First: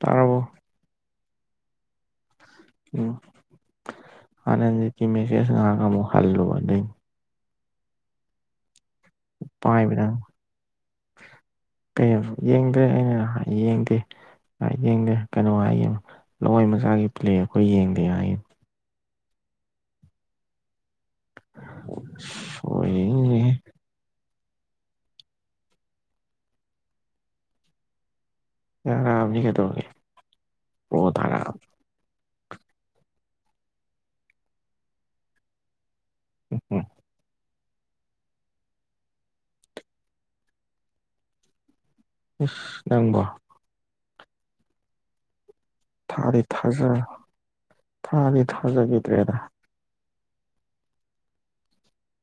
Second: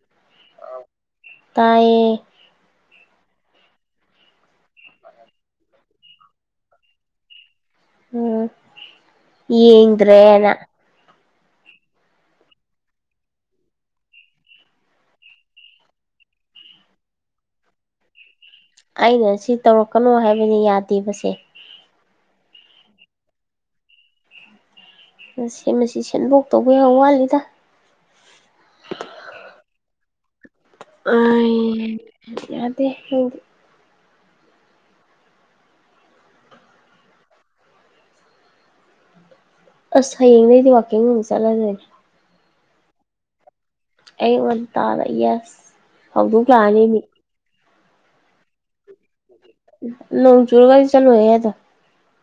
[inaudible] ꯇꯥꯔꯕꯣ꯫ ꯇꯥꯌꯦ꯫ ꯎꯝ ꯑꯅꯟꯖꯤꯠꯀꯤ ꯃꯦꯁꯦꯖ ꯉꯍꯥꯛ ꯑꯃꯨꯛ ꯍꯜꯂꯨꯕ ꯑꯗꯨꯏꯅꯦ꯫ ꯎꯝ꯫ ꯄꯥꯏꯕꯗꯪ ꯌꯦꯡꯗ꯭ꯔꯦꯅ ꯀꯩꯅꫭ ꯌꯦꯡꯗꯔꯦ ꯑꯩꯅ ꯌꯦꯡꯗꯦ꯫ ꯑꯥꯏ ꯌꯦꯡꯗꯦ ꯀꯩꯅꯣ ꯍꯥꯏꯌꯦ ꯂꯋꯥꯏ ꯃꯆꯥꯒꯤ ꯄ꯭ꯂꯦ ꯑꯩꯈꯣꯏ ꯌꯦꯡꯗꯦ ꯍꯥꯏꯌꯦ꯫ ꯑꯩ ꯉꯁꯤ ꯇꯧꯔꯛꯀꯅꯣ ꯍꯥꯏꯕꯅꯤ ꯌꯥꯗꯦꯕꯁꯦ꯫ [inaudible] ꯃꯁꯤ-ꯃꯁꯤ ꯁꯦꯝꯗꯣꯛꯇꯧꯕ ꯌꯥꯝ ꯋꯥꯠꯂꯤꯗ꯫ ꯌꯥꯔꯥꯑꯝꯅꯤ ꯀꯩꯗꯧꯔꯒꯦ ꯄ꯭ꯔꫭ ꯇꯥꯔꯝ ꯎꯝ꯫ [inaudible] [inaudible] ꯑꯁ ꯍꯌꯦꯡꯗꯩꯗꯤ ꯋꯥꯥꯛꯀꯤꯡ ꯑꯃꯨꯛ ꯆꯠꯂꯗꯨꯏꯅꯤ꯫ ꯏꯁ ꯅꯪꯕꯣ꯫ ꯑꯌꯨꯛ ꯉꯟꯇꯥꯗ ꯌꯦꯁ꯫ ꯊꯥꯗꯤ ꯍꯧꯗꯣꯛ ꯂꯥꯛꯑꯅꯤ ꯊꯥꯖ ꯃꯤ ꯊꯥꯗꯤ ꯊꯥꯖꯒꯤꯗ꯭ꯔꯦꯗ꯫ ꯅꯣꯡ ꯆꯨꯔꯒꯒꯥꯗꯤ ꯆꯠꯂꯣꯏꯌꯦ ꯑꯗꯣ꯫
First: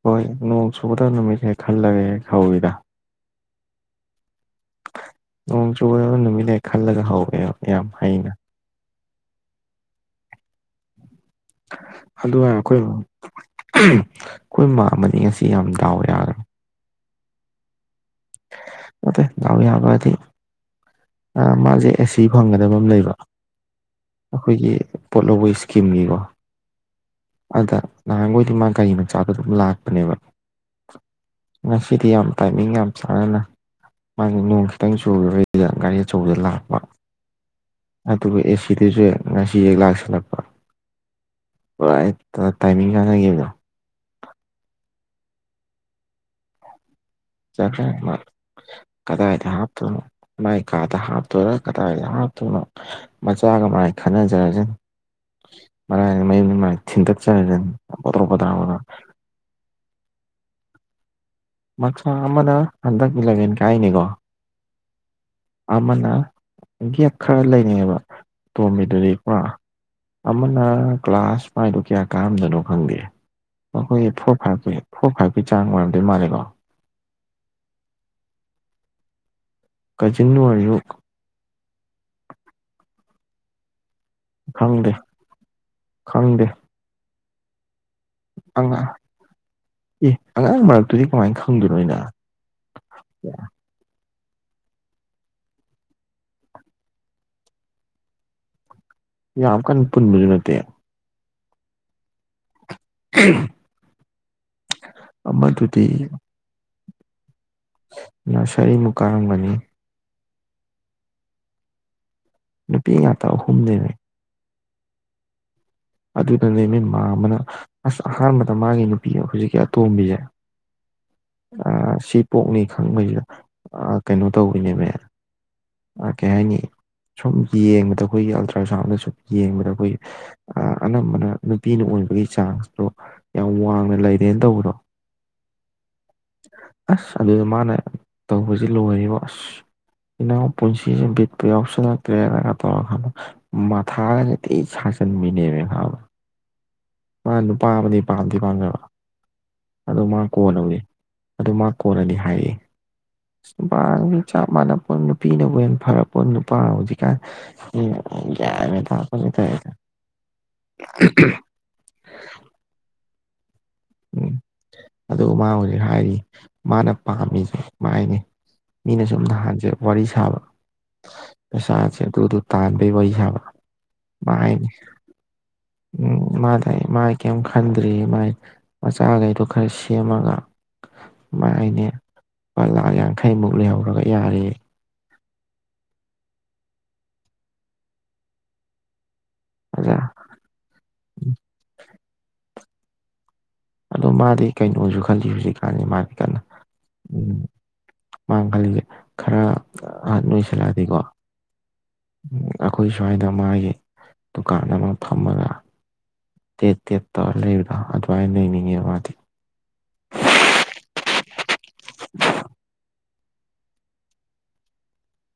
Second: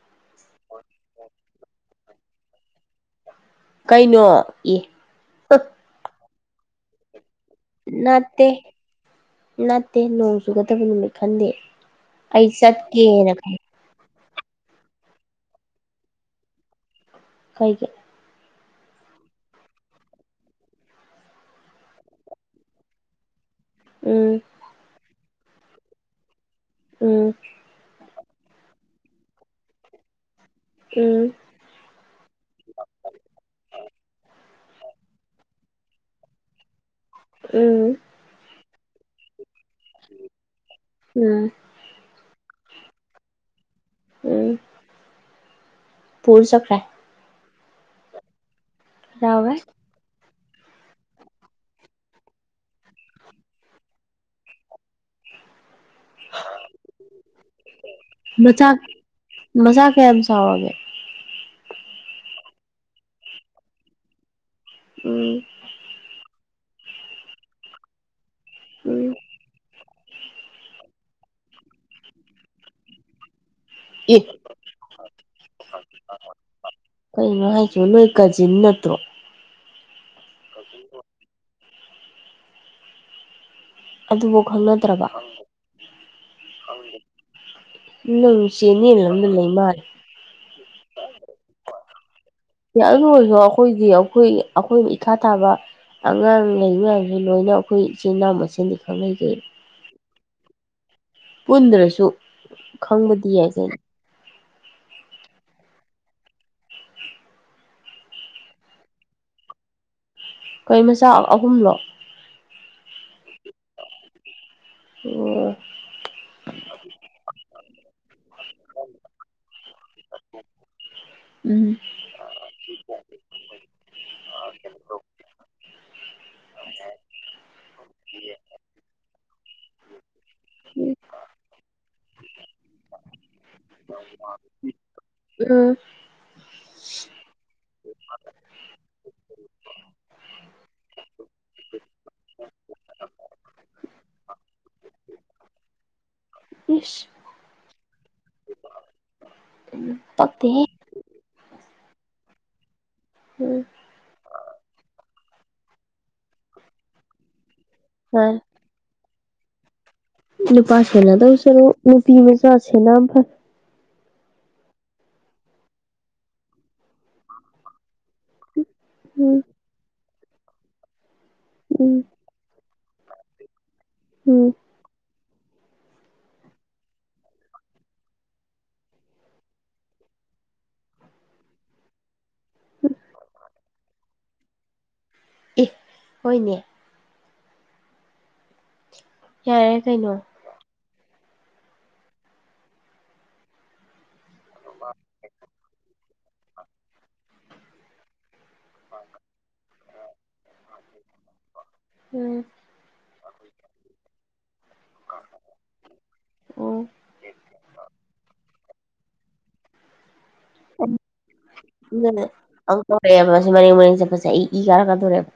ꯍꯣꯏ ꯅꯣꯡ ꯆꯨꯒꯗꯕ ꯅꯨꯃꯤꯠ ꯍꯦꯛ ꯈꯜꯂꯒ ꯍꯦꯛ ꯍꯧꯏꯗ ꯀꯩꯅꯣ ꯑꯦ꯫ ꯅꯣꯡ ꯆꯨꯕ ꯅꯨꯃꯤꯠ ꯅꯨꯃꯤꯠꯅ ꯈꯜꯂꯒ ꯍꯧꯋꯦꯕ꯫ ꯌꯥꯝ ꯍꯩꯅ ꯅꯠꯇꯦ ꯅꯠꯇꯦ ꯅꯣꯡ ꯆꯨꯒꯗꯕ ꯅꯨꯃꯤꯠ ꯈꯟꯗꯦ꯫ ꯑꯗꯨ ꯑꯩ ꯍꯥꯏ ꯑꯈꯣꯏ ꯆꯠꯀꯦꯅ ꯈꯟ ꯑꯈꯣꯏ ꯃꯥ ꯑꯃꯅꯤ ꯉꯁꯤ ꯌꯥꯝ ꯗꯥꯎ ꯌꯥꯒ ꯀꯩꯒꯤ꯫ ꯅꯠꯇꯦ ꯗꯥꯎ ꯌꯥꯕ ꯍꯥꯏꯗꯤ ꯃꯥꯁꯦ ꯑꯦꯁꯤ ꯐꯪꯒꯗꯕ ꯑꯃ ꯂꯩꯕ꯫ ꯎꯝ ꯑꯈꯣꯏꯒꯤ ꯄꯣꯠꯂꯣꯕꯩ ꯁ꯭ꯀꯤꯝꯒꯤꯀꯣ꯫ ꯎꯝ꯫ ꯑꯗ ꯅꯍꯥꯟꯈꯣꯏꯗꯤ ꯃꯥ ꯒꯥꯔꯤ ꯃꯆꯥꯗꯣ ꯑꯗꯨꯝ ꯂꯥꯛꯄꯅꯦꯕ꯫ ꯎꯝ꯫ ꯉꯁꯤꯗꯤ ꯌꯥꯝ ꯇꯥꯏꯃꯤꯡ ꯌꯥꯝ ꯆꯥꯅꯅ ꯃꯥꯏꯗꯣ ꯅꯣꯡ ꯈꯤꯇꯪ ꯆꯨꯨꯕꯩꯗꯨꯗ ꯒꯥꯔꯤ ꯑꯆꯧꯕꯗ ꯂꯥꯛꯄ꯫ ꯎꯝ꯫ ꯑꯗꯨꯒ ꯑꯦꯁꯤꯗꯁꯨ ꯉꯁꯤꯁꯦ ꯂꯥꯛꯁꯤꯜꯂꯛꯄ꯫ ꯎꯝ ꯄꯨꯔꯥ ꯍꯦꯛꯇ ꯇꯥꯏꯃꯤꯡ ꯆꯥꯟꯅꯈꯤꯕꯗꯣ꯫ ꯎꯝ ꯄꯨꯔ ꯆꯠꯈ꯭ꯔꯦ꯫ ꯆꯠꯈꯔꯦ ꯃꯥ ꯀꯗꯥꯏꯗ ꯌꯥꯎꯔꯣꯏ ꯍꯥꯞꯇꫭꯏꯅꯣ꯫ ꯃꯥꯏ ꯀꯥꯗ ꯍꯥꯞꯇꯣꯏꯔ ꯀꯗꯥꯏꯗ ꯍꯥꯞꯇꯣꯏꯅꯣ ꯃꯆꯥꯒ ꯃꯥꯏ ꯈꯟꯅꯖꯔꯖꯅꯤ꯫ ꯃꯆꯥ [inaudible] ꯃꯆꯥ ꯀꯌꯥꯝ ꯆꯥꯎꯔꯒꯦ꯫ ꯃꯆꯥ ꯑꯃꯅ ꯍꯟꯗꯛ ꯏꯂꯚꯦꯟ ꯀꯥꯏꯅꯤꯀꯣ꯫ ꯎꯝ꯫ ꯑꯃꯅ ꯒꯦꯞ ꯈꯔ ꯂꯩꯔꯤꯅꯦꯕ ꯑꯇꯣꯝꯕꯤꯗꯨꯗꯤ꯫ ꯎꯝ [inaudible] ꯑꯃꯅ ꯀ꯭ꯂꯥꯁ ꯃꯥꯏꯗꯣ ꯀꯌꯥ ꯀꯥꯔꯝꯗꯣꯏꯅꯣ ꯈꯪꯗꯦ꯫ ꯑꯈꯣꯏꯒꯤ ꯑꯦ ꯐꯣꯔ ꯐꯥꯏꯚꯀꯤ ꯐꯣꯔ ꯐꯥꯏꯚꯀꯤ ꯆꯥꯡ ꯑꯣꯏꯔꯝꯗꯤꯣꯏ ꯃꯥꯜꯜꯂꯤꯀꯣ꯫ ꯀꯩꯅꯣ ꯍꯥꯏꯁꯤꯕꯣ ꯅꯣꯏ ꯀꯖꯤꯞ ꯅꯠꯇ꯭ꯔꯣ꯫ ꯀꯆꯤꯟ [unintelligible] ꯑꯗꯨꯐꯧ ꯈꯪꯗꯦ ꯈꯪꯅꯗ꯭ꯔꯕ ꯈꯪꯗꯦ ꯅꯪ ꯑꯉꯥꯡ ꯆꯦꯅꯦꯜ ꯑꯃꯗ ꯂꯩ ꯃꯥꯜꯂꯦ ꯑꯦ ꯑꯉꯥꯡ ꯃꯔꯛꯇꯨꯗꯤ ꯀꯃꯥꯏꯅ ꯈꯪꯗꯣꯏꯅꯣ ꯑꯩꯅꯥ ꯑꯗꯨ ꯑꯣꯏꯔꯁꯨ ꯑꯩꯈꯣꯏꯗꯤ ꯑꯩꯈꯣꯏ ꯑꯩꯈꯣꯏꯅ ꯏꯈꯥ ꯊꯥꯕ ꯑꯉꯥꯡ ꯂꯩ ꯃꯌꯥꯝꯁꯦ ꯂꯣꯏꯅ ꯑꯩꯈꯣꯏ ꯏꯆꯤꯜ ꯏꯅꯥꯎ ꯃꯁꯦꯟꯗꯤ ꯈꯪꯅꯩ ꯀꯩ ꯌꯥꯝꯀꯥꯟ ꯄꯨꯟꯕꯁꯨ ꯅꯠꯇꯦ ꯄꯨꯟꯗ꯭ꯔꯁꯨ ꯈꯪꯕꯗꯤ ꯌꯥꯏ ꯀꯩꯂꯣ ꯑꯃꯥꯗꯨꯗꯤ ꯅꯔꯁꯔꯤꯃꯨꯛ ꯀꯥꯔꯝꯒꯅꯤ ꯀꯩ ꯃꯆꯥ ꯑꯍꯨꯝꯂꯣ ꯅꯨꯄꯤ ꯉꯥꯛꯇ ꯑꯍꯨꯝꯅꯦꯃꯤ [unintelligible] ꯑꯗꯨꯗꯅꯦꯃꯤ ꯃꯥꯃꯅ ꯑꯁ ꯑꯍꯥꯟꯕꯗ ꯃꯥꯒꯤ ꯅꯨꯄꯤ ꯍꯧꯖꯤꯛꯀꯤ ꯑꯇꯣꯝꯕꯤꯁꯦ ꯑ ꯎꯝ ꯁꯤ ꯄꯣꯛꯅꯤ ꯈꯪꯕꯒꯤ ꯑ ꯀꯩꯅꯣ ꯇꯧꯔꯤꯅꯦꯃꯦ ꯀꯩ ꯍꯥꯏꯅꯤ ꯁꯨꯝ ꯌꯦꯡꯕꯗ ꯑꯩꯈꯣꯏꯒꯤ ꯑꯜꯇ꯭ꯔ ꯁꯥꯎꯟꯗ ꯁꯨꯝ ꯌꯦꯡꯕꯗ ꯑꯩꯈꯣꯏꯒꯤ ꯑꯅꯝꯕꯅ ꯅꯨꯄꯤꯅ ꯑꯣꯏꯕꯒꯤ ꯆꯥꯡꯁꯇꯣ ꯌꯥꯝ ꯋꯥꯡꯅ ꯂꯩꯔꯦꯅ ꯇꯧꯕꯗꯣ ꯎꯝ ꯑꯁ ꯑꯗꯨꯗ ꯃꯥꯅ ꯇꯧꯕꯖꯤ ꯂꯣꯏꯔꯦꯕꯣ ꯑꯁ ꯏꯅꯥꯎ ꯄꯨꯟꯁꯤꯁꯦ ꯕꯤꯠꯀꯥ ꯌꯥꯎꯁꯜꯂꯛꯇ꯭ꯔꯦꯅꯒ ꯇꯧꯔꯒ ꯃꯊꯥꯒꯖꯤ ꯊꯤ ꯁꯥꯖꯟꯕꯤꯅꯤ ꯅꯦꯃꯤ ꯈꯕ ꯏꯁ ꯃꯥꯅ ꯅꯨꯄꯥ ꯑꯃꯗꯤ ꯄꯥꯝꯗꯤ ꯄꯥꯝ ꯑꯗꯨ ꯃꯥ ꯄꯛꯇꯦꯍꯦ ꯀꯣꯟꯅꯕꯨꯗꯤ ꯑꯗꯨ ꯃꯥ ꯀꯣꯟꯅꯗꯤ ꯍꯥꯏꯔꯛ ꯏ ꯑꯁ ꯎꯝ ꯅꯨꯄꯥ ꯑ ꯆꯞ ꯃꯥꯟꯅ ꯄꯣꯠꯅꯤ ꯅꯨꯄꯤꯅꯕꯨ ꯍꯦꯟꯅ ꯐꯔꯄꯣꯠꯅꯝ ꯅꯨꯄꯥ ꯍꯧꯖꯤꯛꯀꯥꯟ ꯍ [unintelligible] ꯅꯨꯄꯥ ꯁꯦꯟꯅꯗꯣꯏ ꯁꯔꯨꯛ ꯅꯨꯄꯤ ꯃꯆꯥ ꯁꯦꯟꯅ ꯐꯩ ꯎꯝ ꯑꯗꯣ ꯃꯥꯕꯨꯗꯤ ꯍꯥꯥꯏꯔꯤ ꯃꯥꯅ ꯄꯥꯝꯃꯤꯁꯦ ꯃꯥꯅ ꯍꯥꯏꯅꯦ ꯃꯤꯅ ꯁꯨꯝ ꯐꯩ ꯎꯝ ꯅꯍꯥꯟꯁꯦ ꯋꯥꯔꯤ ꯁꯥꯕ ꯎꯝ ꯃꯁꯥꯁꯦ ꯑꯗꯨ ꯗꯨ ꯇꯥꯟꯕꯩ ꯋꯥꯔꯤ ꯁꯥꯕ ꯃꯥꯥ ꯎꯝ ꯍꯥꯏꯅꯤ ꯎꯝ ꯃꯥꯗꯤ ꯃꯥꯥꯏ ꯀꯩꯝ ꯈꯟꯗ꯭ꯔꯦꯌꯦ ꯃꯥꯏ ꯃꯆꯥꯒꯩꯗꯣ ꯈꯔ ꯁꯦꯝꯃꯒ ꯃꯥ ꯍꯥꯏꯅꯦ ꯂꯨꯄꯥ ꯂꯥꯛ ꯌꯥꯡꯈꯩꯃꯨꯛ ꯂꯩꯍꯧꯔꯒ ꯌꯥꯔꯦ ꯑꯦ ꯍꯣꯏꯅꯦ ꯌꯥꯏꯌꯦ ꯑꯣꯖꯥ ꯀꯩꯅꯣ [inaudible] [inaudible] ꯑꯗꯣ ꯃꯥꯗꯤ ꯀꯩꯅꯣꯁꯨ ꯈꯟꯂꯤ ꯍꯧꯖꯤꯛꯀꯥꯟ ꯃꯥꯗꯤ ꯀꯟꯅ ꯎꯝ ꯃꯥꯅ ꯈꯜꯂꯤꯖꯦ ꯈꯔ ꯑꯍꯟ ꯅꯣꯏꯁꯤꯜꯂꯛꯑꯗꯤꯀꯣ ꯎꯝ ꯑꯩꯈꯣꯏ ꯁ꯭ꯋꯥꯏꯗ ꯃꯥꯒꯤ ꯗꯨꯀꯥꯟ ꯑꯃ ꯐꯝꯃꯒ ꯇꯦꯠ ꯎꯝ ꯇꯦꯠ ꯇꯧꯔ ꯂꯩꯕꯗꯣ ꯑꯗꯨꯃꯥꯏꯅ ꯂꯩꯅꯤꯡꯉꯦ ꯃꯥꯗꯤ [unintelligible] ꯀꯧꯔꯛꯑꯦꯕ ꯑꯁꯤ ꯃꯔꯦꯡ ꯃꯔꯦꯡ ꯆꯠꯄꯁꯦ ꯑꯩ ꯏ ꯀꯥꯔꯛꯀꯥꯗꯧꯔꯦꯕ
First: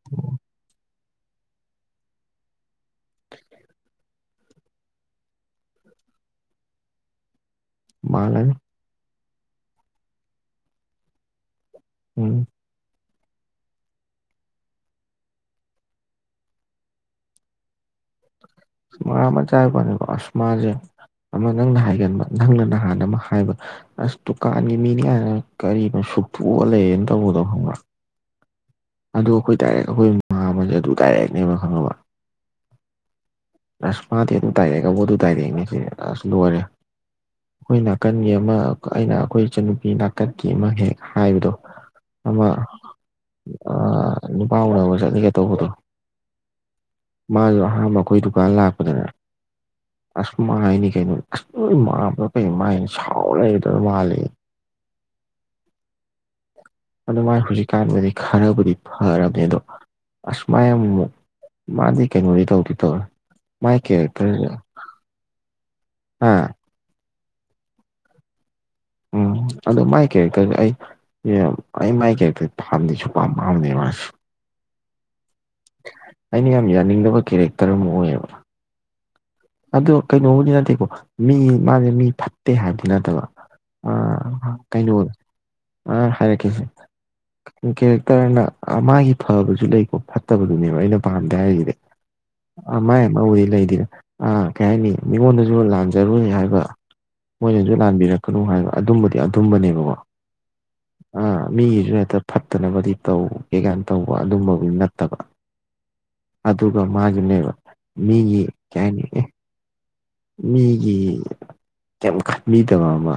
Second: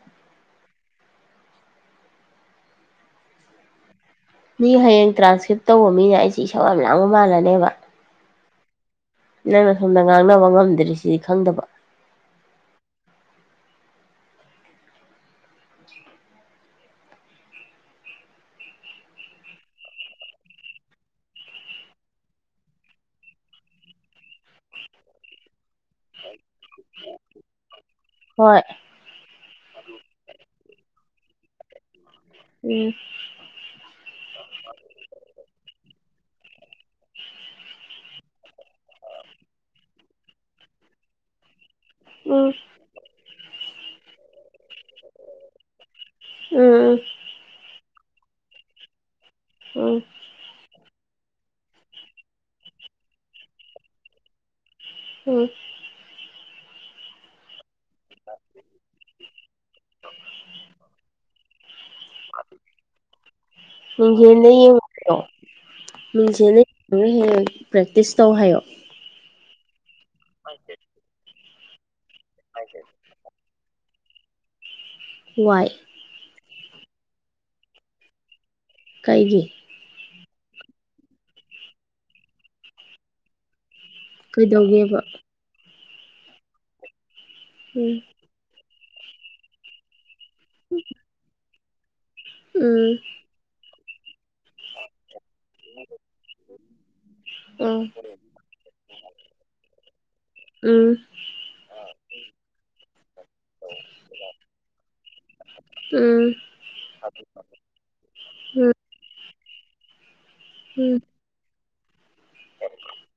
ꯃꯤ ꯍꯌꯦꯡ ꯇ꯭ꯔꯥꯟꯁꯀ꯭ꯔꯤꯞ ꯇꯧꯕ ꯃꯤꯅ ꯑꯩꯁꯦ ꯏꯁꯧ ꯌꯥꯝ ꯃꯥꯡꯕ ꯃꯥꯟꯂꯅꯦꯕ ꯃꯥꯟꯂꯅꯤ ꯅꯪꯅ ꯁꯣꯝꯗ ꯉꯥꯡꯅꯕ ꯉꯝꯗꯔꯤ ꯁꯤꯗꯤ ꯈꯪꯗꯕ ꯎꯝ [unintelligible] ꯑꯁ ꯃꯥꯁꯖꯦ ꯑꯃꯥ ꯅꯪꯅ ꯍꯥꯏꯒꯟꯕ ꯅꯪꯅ ꯅꯍꯥꯟ ꯑꯃꯥ ꯍꯥꯏꯕ ꯑꯁ ꯗꯨꯀꯥꯟꯒꯤ ꯃꯤꯅꯤ ꯀꯥꯏꯅ ꯀꯔꯤꯕꯨ ꯁꯨꯛꯇꯣꯛꯑ ꯂꯩꯌꯦ ꯇꯧꯕꯗꯣ ꯈꯪꯕ꯭ꯔ ꯍꯣꯏ ꯑꯗꯨ ꯑꯩꯈꯣꯏ ꯗꯥꯏꯔꯦꯛ ꯑꯩꯈꯣꯏ ꯃꯥꯝꯃꯗꯣ ꯑꯗꯨ ꯗꯥꯏꯔꯦꯛꯅꯦꯕ ꯈꯪꯉꯕ ꯎꯝ ꯑꯁ ꯃꯥꯗꯤ ꯑꯗꯨꯝ ꯇꯥꯏꯔꯛꯦꯒꯕꯣ ꯑꯗꯨ ꯇꯥꯏꯔꯛꯑꯦꯅꯦ ꯁꯤ ꯑꯁ ꯂꯣꯏꯔꯦ ꯑꯩꯈꯣꯏ ꯅꯥꯀꯟꯒꯤ ꯑꯃ ꯑꯩꯅ ꯑꯩꯈꯣꯏ ꯏꯆꯟꯅꯨꯄꯤ ꯅꯥꯀꯟꯀꯤ ꯑꯃꯥ ꯍꯦꯛ ꯍꯥꯏꯕꯗꯣ ꯑꯃ ꯅꯨꯄꯥ ꯎꯟꯕꯥ ꯆꯠꯂꯤꯒ ꯇꯧꯕꯗꯣ ꯎꯝ ꯎ ꯃꯥꯖꯨ ꯑꯍꯥꯟꯕ ꯑꯩꯈꯣꯏ ꯗꯨꯀꯥꯟ ꯂꯥꯛꯄꯗꯅꯦ ꯎ ꯑꯁ ꯃꯥꯏꯅꯤ ꯀꯩꯅꯣ ꯑꯁ ꯅꯣꯏ ꯃꯥꯕꯗꯣ ꯀꯩꯅꯣ ꯃꯥꯏꯅꯤ ꯁꯥꯎ ꯂꯩꯗꯧ ꯃꯥꯂ ꯎꯝ ꯑꯗꯨꯃꯥꯏꯅ ꯍꯧꯖꯤꯛꯀꯥꯟꯗꯗꯤ ꯈꯔꯕꯨꯗꯤ ꯐꯔꯕꯅꯦ ꯑꯗꯣ ꯑꯁꯃꯥꯏ ꯃꯥꯗꯤ ꯀꯩꯅꯣ ꯂꯩ ꯇꯧꯔꯤ ꯃꯤꯡꯖꯦꯟ ꯗ ꯌꯦꯡꯗ꯭ꯔꯣ ꯑ ꯃꯤꯡꯖꯦꯟ ꯅꯪꯅ ꯍꯦꯟꯅ ꯄ꯭ꯔꯦꯛꯇꯤꯁ ꯇꯧ ꯍꯥꯏꯌꯣ ꯎꯝ ꯑꯗꯣ ꯃꯥꯏ ꯀꯦꯔꯦꯛꯇꯔ ꯑꯩ ꯑꯩ ꯃꯥꯏ ꯀꯦꯔꯦꯛꯇꯔ ꯄꯥꯝꯗꯁꯨ ꯄꯄꯥꯝ ꯄꯝꯅꯤꯕꯁ ꯋꯥꯏ ꯑꯩꯅ ꯌꯥꯝ ꯌꯥꯅꯤꯡꯗꯕ ꯀꯦꯔꯦꯛꯇꯔ ꯑꯃ ꯑꯣꯏꯌꯦꯕ ꯀꯥꯏꯒꯤ ꯑꯗꯣ ꯀꯩꯅꯣꯕꯨꯗꯤ ꯅꯠꯇꯦꯀꯣ ꯃꯤ ꯃꯥꯁꯦ ꯃꯤ ꯐꯠꯇꯦ ꯍꯥꯏꯕꯗꯤ ꯅꯠꯇꯕ ꯀꯩꯅꯣ ꯀꯩꯗꯧꯒꯦꯕ ꯑ ꯍꯥꯏꯔꯛꯀꯁꯦ ꯎꯝ ꯀꯦꯔꯦꯛꯇꯔꯅ ꯑ ꯃꯥꯒꯤ ꯐꯕꯁꯨ ꯂꯩꯀꯣ ꯐꯠꯇꯕꯗꯨꯅꯦꯕ ꯑꯩꯅ ꯄꯥꯝꯗꯦ ꯍꯥꯏꯔꯤꯁꯤꯗꯤ ꯎꯝ ꯃꯥꯏ ꯑꯃꯕꯨꯗꯤ ꯂꯩꯗꯤꯗ ꯑ ꯀꯩ ꯍꯥꯏꯅꯤ ꯃꯤꯉꯣꯟꯗꯁꯨ ꯂꯥꯟꯖꯔꯨꯣꯏ ꯍꯥꯏꯕ ꯃꯣꯏꯅꯁꯨ ꯎꯝ ꯂꯥꯟꯕꯤꯔꯛꯀꯅꯨ ꯍꯥꯏꯕ ꯑꯗꯨꯝꯕꯗꯤ ꯑꯗꯨꯝꯕꯅꯦꯕꯀꯣ ꯎꯝ ꯑꯥ ꯃꯤꯒꯤꯁꯨ ꯍꯦꯛꯇ ꯐꯠꯇꯅꯕꯗꯤ ꯇꯧ ꯀꯦ ꯀꯥꯏꯅ ꯇꯧꯕ ꯑꯗꯨꯝꯕꯕꯨ ꯅꯠꯇꯕ ꯎꯝ ꯑꯗꯨꯒ ꯃꯥꯒꯤꯅꯦꯕ ꯃꯤꯒꯤ ꯎꯝ ꯀꯩ ꯍꯥꯏꯅꯤ ꯃꯤꯒꯤ ꯎꯝ ꯀꯩ ꯈꯟꯕꯤꯗꯕ ꯑꯃ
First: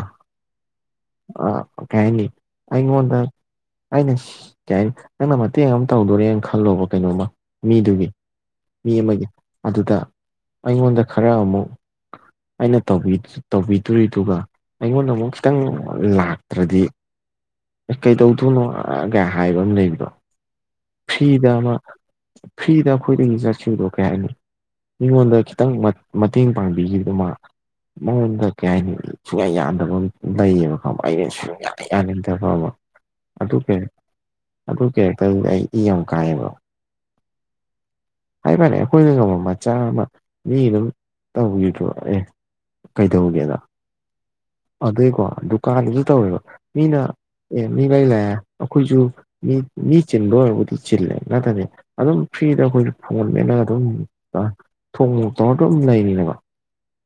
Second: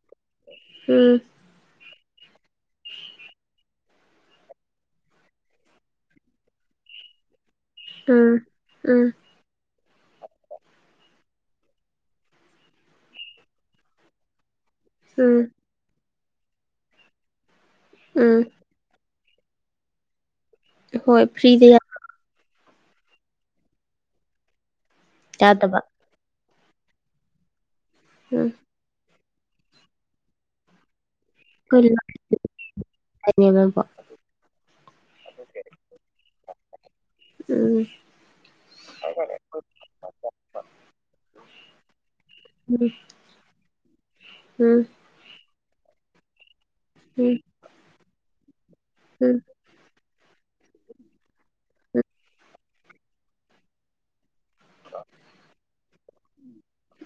ꯎꯝ ꯑ ꯑꯣ ꯀꯩ ꯍꯥꯏꯅꯤ ꯑꯩꯉꯣꯟꯗ ꯑꯩꯅ ꯀꯩ ꯍꯥꯏꯅꯤ ꯅꯪꯅ ꯃꯇꯦꯡ ꯑꯃ ꯇꯧꯗꯣꯔꯦꯅ ꯈꯜꯂꯣꯕ ꯀꯩꯅꯣꯝꯃ ꯃꯤꯗꯨꯒꯤ ꯎꯝ ꯎꯝ ꯃꯤ ꯑꯃꯒꯤ ꯑꯗꯨꯗ ꯑꯩꯉꯣꯟꯗ ꯈꯔ ꯑꯃꯨꯛ ꯑꯩꯅ ꯇꯧꯕꯤꯗꯣꯔꯤꯗꯨꯒ ꯑꯩꯉꯣꯟꯗ ꯎꯝ ꯑꯃꯨꯛ ꯎꯝ ꯈꯤꯇꯪ ꯂꯥꯛꯇ꯭ꯔꯗꯤ ꯑꯦ ꯎꯝ ꯀꯩꯗꯧꯗꯣꯏꯅꯣ ꯀ ꯍꯥꯏꯕ ꯑꯃ ꯂꯩꯕꯣ ꯐ꯭ꯔꯤꯗ ꯑꯃ ꯐ꯭ꯔꯤꯗ ꯑꯩꯈꯣꯏꯗꯒꯤ ꯆꯠꯁꯤꯡꯗꯣ ꯀꯩ ꯍꯥꯏꯅꯤ ꯃꯤꯉꯣꯟꯗ ꯈꯤꯇꯪ ꯌꯥꯗꯕ ꯃꯇꯦꯡ ꯄꯥꯡꯕꯤꯈꯤꯕꯗꯨꯃ ꯃꯉꯣꯟꯗ ꯎꯝ ꯀꯩ ꯍꯥꯏꯅꯤ ꯁꯨꯡꯌꯥ ꯌꯥꯟꯗꯕ ꯂꯩꯌꯦꯕ ꯑꯩꯁꯨ ꯑꯩꯈꯣꯏ ꯌꯥꯅꯤꯡꯗꯕ ꯑꯃ ꯑꯗꯨ ꯂꯥꯏꯅꯦꯕꯀꯣ ꯀꯩꯅꯣ ꯑꯗꯨ ꯀꯦꯔꯦꯛꯇꯔꯗꯨ ꯑꯩ ꯏ ꯌꯥꯝ ꯀꯥꯏꯑꯕ ꯎꯝ ꯍꯥꯏꯇꯥꯔꯦ ꯑꯩꯈꯣꯏꯅ ꯉꯝꯕ ꯃꯆꯥ ꯑꯃ ꯃꯤ ꯑꯗꯨꯝ ꯇꯧꯕꯤꯗ꯭ꯔꯣ ꯑꯦ ꯎꯝ ꯀꯩꯗꯧꯒꯦꯗ ꯑꯗꯨꯏꯀꯣ ꯗꯨꯀꯥꯟꯗꯨꯁꯨ ꯇꯧꯋꯦꯕ ꯃꯤꯅ ꯎꯝ ꯑꯦ ꯃꯤ ꯂꯥꯏ ꯂꯥꯛꯑꯦ ꯑꯩꯈꯣꯏꯁꯨ ꯎ ꯃꯤ ꯆꯤꯟꯕꯣꯕꯨꯗꯤ ꯆꯤꯂꯦ ꯅꯇꯅꯦ ꯑꯗꯨꯝ ꯐ꯭ꯔꯤꯗ ꯑꯩꯈꯣꯏ ꯐꯣꯟꯅꯦꯅꯒ ꯑꯗꯨꯝ ꯊꯣꯡ ꯂꯣꯛ ꯇꯧꯔ ꯑꯗꯨ ꯑꯗꯨꯝ ꯂꯩꯔꯤꯅꯦꯕ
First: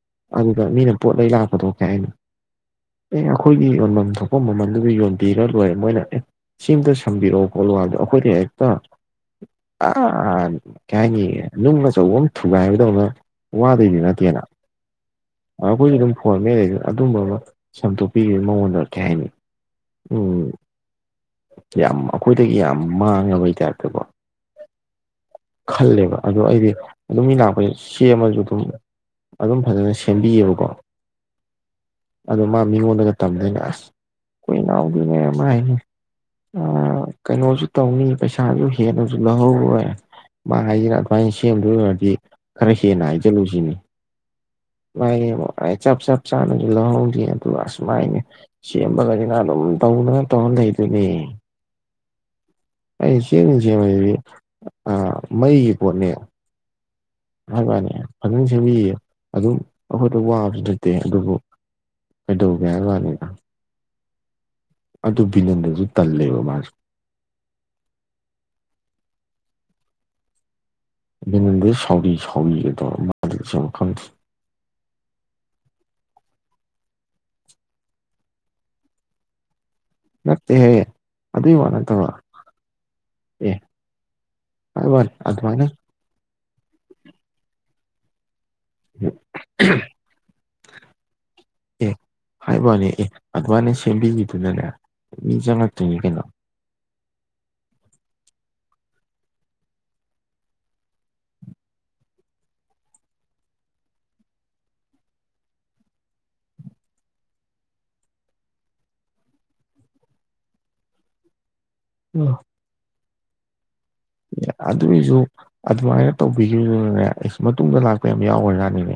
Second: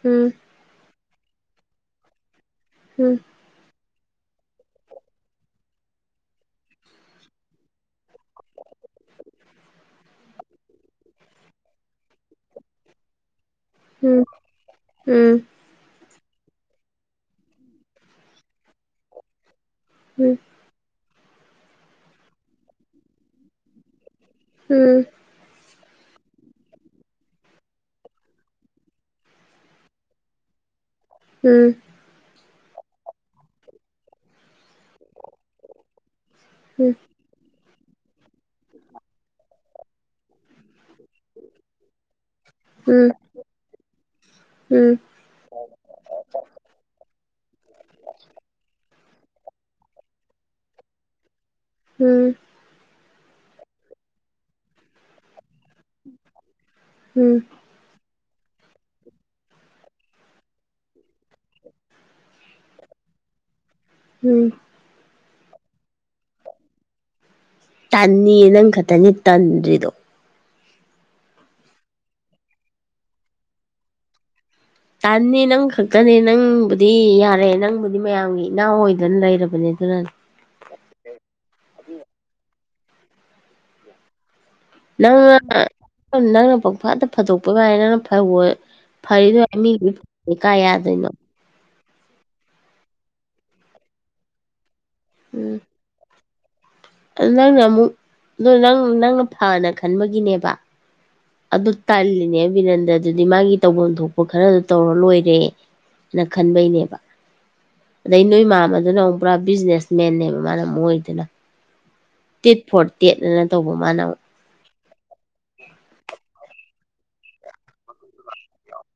ꯎꯝ ꯎꯝ ꯎꯝ ꯎꯝ ꯎꯝ ꯎꯝ ꯎꯝ ꯎꯝ ꯎꯝ ꯎꯝ ꯑꯗꯨꯗ ꯃꯤꯅ ꯄꯣꯠꯂꯩ ꯂꯥꯛꯄꯗ ꯊꯣꯛꯁꯦ ꯑꯩꯅ ꯑꯩꯈꯣꯏꯒꯤ ꯌꯣꯟꯐꯝ ꯊꯣꯛꯄ ꯃꯃꯜꯗꯨꯗꯤ ꯌꯣꯟꯕꯤꯔ ꯂꯣꯏꯔꯦ ꯃꯣꯏꯅ ꯑꯦ ꯁꯤ ꯑꯇ ꯁꯝꯕꯤꯔꯛꯑꯣ ꯈꯣꯠꯂꯨꯗꯣ ꯑꯩꯈꯣꯏꯅ ꯍꯦꯛꯇ ꯑꯥ ꯀꯩ ꯍꯥꯏꯅꯤ ꯅꯨꯡ ꯑꯆꯧꯕ ꯑꯃ ꯊꯨꯒꯥꯏ ꯍꯥꯏꯕꯗꯧꯅ ꯋꯥꯗꯣꯢꯗꯤ ꯅꯠꯇꯦꯅ ꯑ ꯑꯩꯈꯣꯏ ꯑꯗꯨꯝ ꯐꯣꯟ ꯃꯦꯠ ꯂꯩꯗꯣꯢꯅꯤ ꯑꯗꯨꯝꯕ ꯑꯃ ꯆꯝꯗꯣꯛꯄꯤꯈꯤꯕ ꯃꯉꯣꯟꯗ ꯀꯩ ꯍꯥꯏꯅꯤ ꯎꯝ ꯌꯥꯝ ꯑꯩꯈꯣꯏꯗꯒꯤ ꯌꯥꯝ ꯃꯥꯡꯉꯕꯩ ꯇꯥꯏꯞꯇꯀꯣ ꯎꯝ ꯈꯜꯂꯦꯕ ꯑꯗꯣ ꯑꯩꯗꯤ ꯑꯗꯨꯝ ꯃꯤ ꯂꯥꯛꯄꯩ ꯁꯦꯝꯃꯁꯨ ꯑꯗꯨꯝ ꯑꯗꯨꯝ ꯐꯖꯅ ꯁꯦꯝꯕꯤꯌꯦꯕꯀꯣ ꯎꯝ ꯑꯗꯣ ꯃꯥ ꯃꯤꯉꯣꯟꯗꯒ ꯇꯝꯗꯣꯏꯅꯦ ꯑꯁ ꯑꯩꯈꯣꯏ ꯏꯅꯥꯎꯗꯤꯅꯦ ꯃꯥ ꯍꯥꯏꯅꯤ ꯎꯝ ꯀꯩꯅꯣꯁꯨ ꯇꯧꯅꯤ ꯄꯩꯁꯥꯁꯨ ꯍꯦꯟꯅꯁꯨ ꯂꯧꯍꯧꯔꯣꯢ ꯃꯥ ꯍꯥꯏꯁꯤꯅ ꯑꯗꯨꯃꯥꯏꯅ ꯁꯦꯝꯗꯣꯏ ꯑꯣꯏꯔꯗꯤ ꯈꯔ ꯍꯦꯟꯅ ꯍꯥꯏ ꯖꯤꯂꯨ ꯁꯤꯅꯤ ꯎꯝ [unintelligible] ꯆꯞ ꯆꯞ ꯆꯥꯅꯁꯨ ꯑꯗꯨꯒ ꯑꯁꯨꯃꯥꯏꯅ ꯁꯦꯝꯃꯒꯁꯤꯅ ꯑꯗꯨꯝ ꯇꯧꯗꯅ ꯇꯧꯔ ꯂꯩꯗꯨꯢꯅꯤꯌꯦ ꯍꯝ ꯑꯩ ꯁꯦꯡ ꯁꯤ ꯗꯤ ꯑ ꯃꯩ ꯄꯣꯠꯅꯦ ꯎꯝ ꯎꯝ ꯍꯥꯏꯕꯩ ꯋꯥꯅꯦ ꯐꯖꯅ ꯁꯦꯝꯕꯤꯌꯦ ꯑꯗꯨꯝ ꯑꯩꯈꯣꯏꯗ ꯋꯥꯕꯁꯨ ꯅꯇꯦ ꯑꯗꯨꯕꯨ ꯀꯩꯗꯧꯒꯦ ꯍꯥꯢꯕꯩ ꯋꯥꯅꯤꯗ ꯎꯝ ꯑꯗꯨ ꯕꯤꯅꯟꯗꯨꯁꯨ ꯇꯜꯂꯦꯕ ꯃꯥꯁꯨ ꯇꯟꯅꯤꯌꯦ ꯅꯪ ꯈꯛꯇꯅꯤ ꯇꯟꯗ꯭ꯔꯤꯗꯣ ꯑꯗꯨ ꯁꯥꯎꯔꯤ ꯁꯥꯎꯔꯤꯒꯩꯗꯧꯔ ꯃꯥ ꯈꯪꯗꯦ ꯇꯅꯤ ꯅꯪ ꯈꯛꯇꯅꯦ ꯅꯪꯕꯨꯗꯤ ꯌꯥꯔꯦ ꯅꯪꯕꯨꯗꯤ ꯃꯌꯥꯝꯒꯤ ꯏꯅꯥꯎ ꯑꯣꯏꯗꯅ ꯂꯩꯔꯕꯅꯦ ꯑꯗꯨꯅ ꯅꯠꯇꯦꯍꯦ ꯑꯗꯨꯏ ꯋꯥ ꯅꯠꯇꯕ ꯑꯦ ꯍꯥꯏꯕ ꯋꯥꯅꯤ ꯅꯪꯅ ꯑꯗꯨꯃꯥꯏꯅ ꯅꯪꯅ ꯄꯪ ꯐꯥꯗ ꯐꯥꯗꯣꯛꯄ ꯒꯥꯢꯅ ꯅꯪꯅ ꯐꯧ ꯐꯔꯤꯗꯨ ꯃꯥꯢꯅ ꯃꯤꯗꯤ ꯀꯥꯏ ꯌꯥꯗꯣꯏꯅꯣ ꯑꯦ ꯍꯥꯏꯕꯋꯥꯅꯦ ꯑꯦ ꯑꯗꯨꯃꯥꯏꯅ ꯁꯦꯝꯕꯤꯒꯤꯕꯗꯨꯅꯅꯦ ꯃꯤ ꯎꯝ ꯆꯪꯉꯛꯇꯣꯏꯅꯤ ꯀꯩꯅꯣ ꯅꯪꯅ ꯑꯃꯨꯛ ꯑ ꯅꯪ ꯅꯪꯅ ꯐꯅ ꯈꯟꯕꯒꯤꯅꯦꯕ ꯑꯗꯨ ꯇꯜꯂꯤꯅꯦ ꯕꯤꯅꯟꯗꯗꯨꯗꯤ ꯃꯥꯒꯤ ꯇꯧꯐꯝ ꯊꯣꯛꯄ ꯈꯔꯗ ꯇꯧꯔ ꯂꯣꯏꯔꯦ ꯅ ꯈꯟꯕꯩꯅꯦꯕ ꯑꯗꯩ ꯅꯣꯏ ꯃꯥꯝꯃꯗꯨꯅ ꯑꯃꯨꯛ ꯄꯨꯔꯥ ꯕꯤꯖꯤꯅꯦꯁ ꯃꯦꯟꯅꯦꯕ ꯃꯥꯅ ꯑꯃꯨꯛ ꯑꯣꯏꯔꯤꯗꯨꯅ ꯎꯝ ꯇꯤꯠ ꯐꯣꯔ ꯇꯦꯠ ꯑꯅ ꯇꯧꯕ ꯃꯥꯅ ꯑꯃꯨꯛ ꯑꯦ ꯑꯗꯨꯏꯁꯨ ꯑꯗꯨꯃꯥꯏꯅ ꯇꯧꯕꯤꯈꯤꯕꯗꯨꯅꯅꯦ ꯑꯩꯁ ꯃꯇꯨꯡꯗ ꯂꯥꯛꯄ ꯌꯥꯝ ꯌꯥꯎꯒ꯭ꯔ ꯖꯥꯅꯤꯅꯦ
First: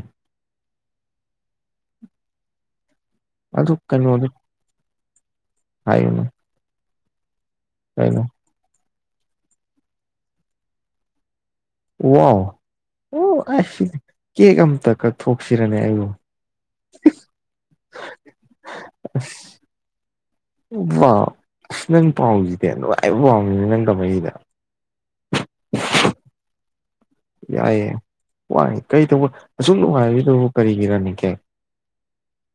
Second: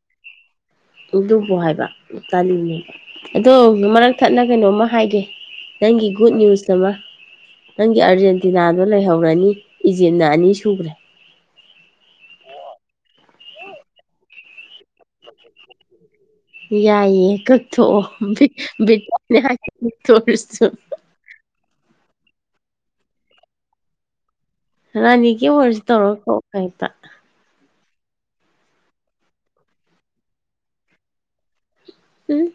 ꯑꯗꯨꯕꯨ ꯍꯥꯏꯕ ꯇꯂꯤ ꯅꯦꯕ ꯑꯗꯣ ꯑꯗꯨ ꯃꯔꯛ ꯀꯩꯅꯣꯗꯣ ꯊꯠꯅ ꯀꯩꯅꯣꯝꯃ ꯍꯥꯏꯒꯦ ꯅꯪꯒꯤ ꯍꯥꯏꯌꯨꯅꯦ ꯒꯨꯗ ꯅ꯭ꯌꯨꯁ ꯑꯃ ꯅꯪꯒꯤ ꯀꯩꯅꯣ ꯑꯥꯔꯖꯦꯟꯇꯤꯅꯥꯗꯣ ꯂꯩꯍꯧꯔꯅꯤ ꯏꯖꯤꯞꯅ ꯑꯅꯤ ꯁꯨꯒ꯭ꯔꯦ ꯋꯥ ꯑꯣ ꯑꯁ ꯀꯦꯛ ꯑꯝꯇ ꯀꯛꯊꯣꯛꯁꯤꯔꯅꯦ ꯑꯩꯕꯨ ꯌꯥꯏꯑ ꯀꯛꯊꯣꯛꯑꯣ ꯕꯤ ꯕꯤꯇꯅꯤꯌꯥ ꯀꯛꯊꯣꯛ ꯎꯔꯁꯨ ꯋꯥ ꯑꯁ ꯅꯪ ꯄꯥꯎꯁꯤꯗꯤ ꯅꯨꯡꯉꯥꯏꯕ ꯄꯥꯎꯅꯤꯅꯦ ꯅꯪ ꯇꯃꯩꯁꯤꯗꯤ ꯔꯥꯅꯤ ꯀꯦꯛ ꯑꯣꯔꯁꯨ ꯇꯧꯔꯒ ꯀꯛꯎ ꯍꯦꯛꯇ ꯌꯥꯏꯑꯦ ꯋꯥꯏ ꯀꯩ ꯇꯧꯕ ꯑꯁꯨꯛ ꯅꯨꯡꯉꯥꯏꯔꯁꯤꯗꯕꯨ ꯀꯔꯤꯒꯤ ꯔꯅꯤ ꯀꯦꯛ ꯎꯝ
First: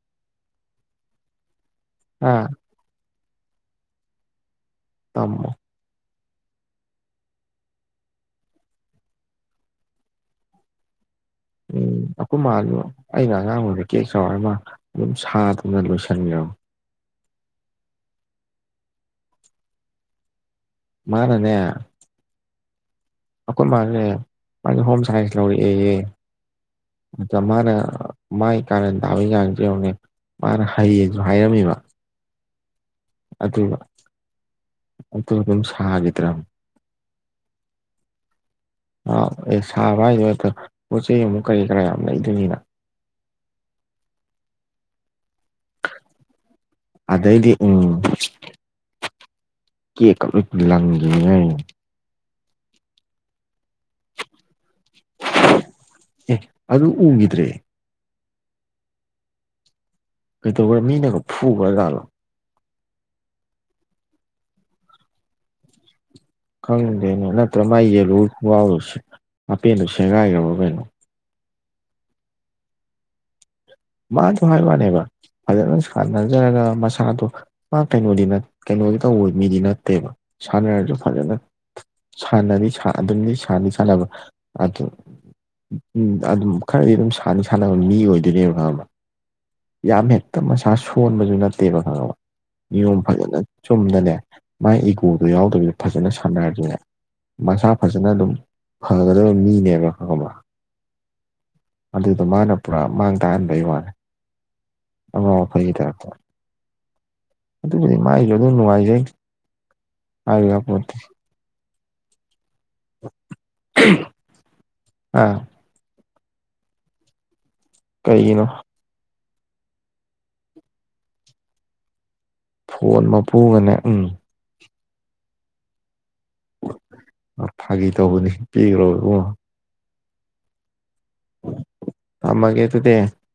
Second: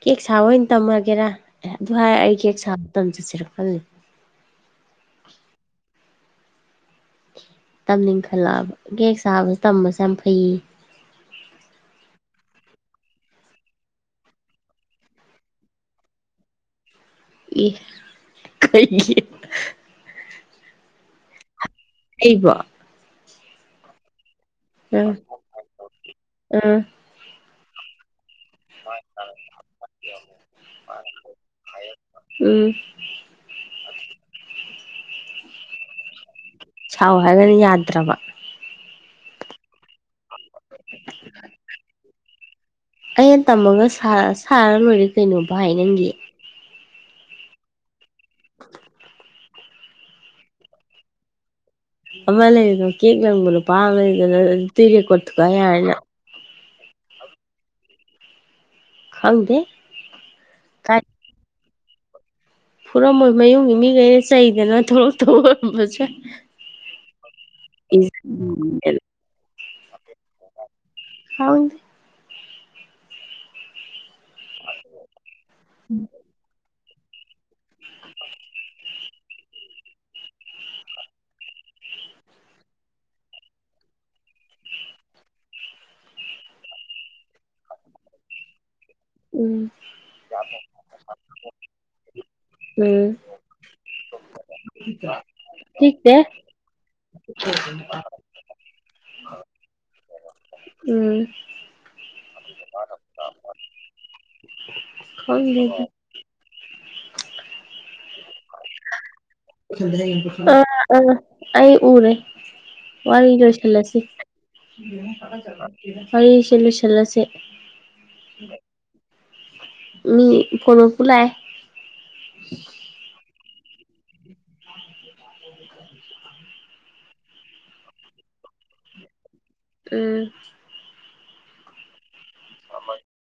ꯀꯦꯛ ꯁꯥꯕ ꯑꯣꯏꯅ ꯇꯝꯃꯒꯦꯔꯥ ꯑꯦ ꯑꯗꯨ ꯍꯥꯏꯔ ꯍꯥ ꯑꯩ ꯀꯦꯛ ꯁꯥꯕ ꯇꯝ ꯆꯠꯁꯤꯔ ꯈꯂꯤꯅꯤ ꯇꯃꯣ ꯇꯝꯅꯤꯡꯈꯠꯂꯛꯑꯕ ꯀꯦꯛ ꯁꯥꯕꯁꯤ ꯇꯝꯕꯁꯤ ꯌꯥꯝ ꯐꯩꯌꯦꯌꯦ ꯎꯝ ꯑꯩꯀꯣꯏ ꯃꯥꯗꯣ ꯑꯩꯅ ꯑꯉꯥꯡ ꯑꯣꯏꯉꯩꯗ ꯀꯦꯛ ꯁꯥꯎ ꯍꯥꯢꯔ ꯑꯗꯨꯝ ꯁꯥꯗꯅ ꯂꯣꯏꯁꯤꯟꯈ꯭ꯔꯕꯅꯤ ꯏ ꯀꯩꯩꯒꯤ ꯃꯥꯅꯅꯦ ꯑꯩꯕꯨ ꯑꯩꯈꯣꯏ ꯃꯥꯅꯦ ꯃꯥꯗꯤ ꯍꯣꯝ ꯑꯥ ꯁꯥꯏꯟꯁ ꯂꯧꯔꯛꯑꯦꯌꯦ ꯑꯗꯨꯗ ꯃꯥꯅ ꯃꯥꯥꯏ ꯀꯔꯥꯟ ꯇꯥꯕꯩ ꯆꯥꯡꯁꯦ ꯌꯦꯉꯣꯅꯦ ꯃꯥꯅ ꯍꯩꯌꯦꯁꯨ ꯍꯥꯏꯔꯝꯃꯤꯕ ꯎꯝ ꯑꯗꯨꯒ ꯑꯗꯨ ꯑꯗꯨꯝ ꯁꯥꯒꯤꯗ꯭ꯔꯥ ꯁꯥꯎ ꯍꯥꯏꯔꯒꯅ ꯌꯥꯗ꯭ꯔꯕ ꯑꯥꯎ ꯑꯦ ꯁꯥꯕ ꯍꯥꯏꯁꯦ ꯑꯗ ꯄꯣꯠ ꯆꯩꯩ ꯑꯃꯛ ꯀꯔꯤ ꯀꯔꯥ ꯌꯥꯝ ꯂꯩꯗꯣꯏꯅꯤꯅ ꯑꯩꯅ ꯇꯝꯃꯒ ꯁꯥꯔ ꯁꯥꯔꯂꯣꯏꯔꯦ ꯀꯩꯅꯣ ꯚꯥꯏ ꯅꯪꯒꯤ ꯑꯗꯩꯗꯤ ꯎ ꯀꯦꯛ ꯀ ꯂꯣꯏ ꯂꯪꯒꯥꯅꯦ ꯍꯥꯏꯔꯤꯌꯦ ꯑꯃ ꯂꯩꯕꯗꯣ ꯀꯦꯑ ꯂꯪꯕ ꯅꯨꯄꯥ ꯑꯃ ꯂꯩꯕꯗꯣ ꯑꯗꯩꯒꯥ ꯂꯦꯀꯣꯛ ꯊꯨꯒꯥꯏꯕ ꯌꯥꯔꯅꯤ ꯅꯪ ꯑꯦ ꯑꯗꯨ ꯎꯒꯤꯗ꯭ꯔꯦ ꯈꯪꯗꯦ ꯀꯩꯗꯧꯕ꯭ꯔꯥ ꯀꯥꯏ ꯃꯤꯅꯒ ꯐꯨꯈ꯭ꯔꯥ ꯖꯥꯠꯂꯣ ꯐꯨꯔꯝꯃꯣꯏ ꯃꯌꯨꯝꯒꯤ ꯃꯤꯒꯩꯅ ꯆꯩꯗꯅ ꯊꯣꯛꯂꯛꯇꯕ ꯑꯣꯏꯔꯝꯕꯁꯨ ꯌꯥꯏ ꯈꯪꯗꯦꯅ ꯅꯠꯇ꯭ꯔ ꯃꯥꯒꯤ ꯌꯦꯜꯂꯨꯒꯤ ꯈꯣꯡꯒꯥꯎꯗꯣ ꯁꯦ ꯑꯄꯦꯟꯗꯤ ꯁꯦꯒꯥꯏꯈ꯭ꯔꯕ ꯀꯩꯅꯣ [unintelligible] ꯃꯥꯁꯨ ꯍꯥꯏ ꯋꯥꯅꯦꯕ ꯐꯖꯅ ꯁꯥꯟꯅ [unintelligible] ꯃꯁꯥꯗꯣ ꯃꯥ ꯀꯩꯅꯣꯗꯤ ꯅꯠ ꯀꯩꯅꯣꯗꯤ ꯇꯧꯕ ꯃꯤꯗꯤ ꯅꯠꯇꯦꯕ ꯁꯥꯟꯅꯔꯁꯨ ꯐꯖꯅ ꯁꯥꯟꯅꯗꯤ ꯁꯥꯟ ꯑꯗꯨꯝꯗꯤ ꯁꯥꯟꯗꯤ ꯁꯥꯟꯅꯕ ꯑꯗꯨ ꯎꯝ ꯑꯗꯨꯝ ꯈꯔꯗꯤ ꯑꯗꯨꯝ ꯁꯥꯟꯗꯤ ꯁꯥꯟꯅꯕ ꯃꯤ ꯑꯣꯏꯗꯣꯏꯅꯦꯕ ꯈꯕ꯭ꯔꯥ ꯎꯝ ꯌꯥꯝ ꯍꯦꯛꯇ ꯃꯁꯥ ꯁꯣꯟꯕꯁꯨ ꯅꯠꯇꯦꯕ ꯈꯪꯉꯕꯥ ꯅꯤꯌꯣꯝ ꯎꯝ ꯐꯖꯅ ꯆꯨꯝꯗꯅꯦ ꯃꯥꯏ ꯏꯒꯣꯗꯣ ꯌꯥꯎꯗꯕꯤꯗ ꯐꯖꯅ ꯂꯤꯛꯇꯦ ꯁꯥꯟꯅꯔꯗꯤꯅꯦ ꯃꯁꯥ ꯐꯖꯅ ꯑꯗꯨꯝ ꯐꯒꯗꯕ ꯃꯤꯅꯦꯕ ꯈꯪꯉꯕ꯭ꯔꯥ ꯎꯝ ꯑꯗꯨꯗ ꯃꯥꯅ ꯄꯨꯔꯥ ꯃꯥꯡ ꯇꯥꯍꯟꯕꯩ ꯋꯥꯅꯦ ꯑꯉꯧ ꯑꯐꯩꯒꯤ ꯈꯪꯗꯦꯗ ꯇꯥꯏꯄꯇꯥ ꯑꯗꯨꯕꯨꯗꯤ ꯃꯥꯏꯁꯨ ꯑꯗꯨꯝ ꯅꯨꯡꯉꯥꯏꯖꯩ ꯍꯥꯏꯕ ꯑ ꯌꯥꯄꯣꯟꯇꯦ ꯑ ꯑꯩ ꯎꯔꯦ ꯋꯥꯔ ꯂꯣꯏꯁꯟꯂꯁꯤ ꯑꯥ ꯋꯔꯤꯁꯦ ꯂꯣꯏꯁꯤꯜꯂꯥꯁꯦ ꯀꯩꯒꯤꯅꯣ ꯃꯤ ꯐꯣꯟ ꯃꯥꯄꯨ ꯂꯛꯑꯦ ꯐꯣꯟ ꯃꯄꯨꯒꯅꯦ ꯎꯝ [unintelligible] ꯐꯥꯒꯤ ꯇꯧꯕꯅꯦ ꯄꯤꯈ꯭ꯔꯣ ꯑꯣ ꯎꯝ ꯊꯝꯃꯒꯦ ꯑꯗꯨꯗꯤ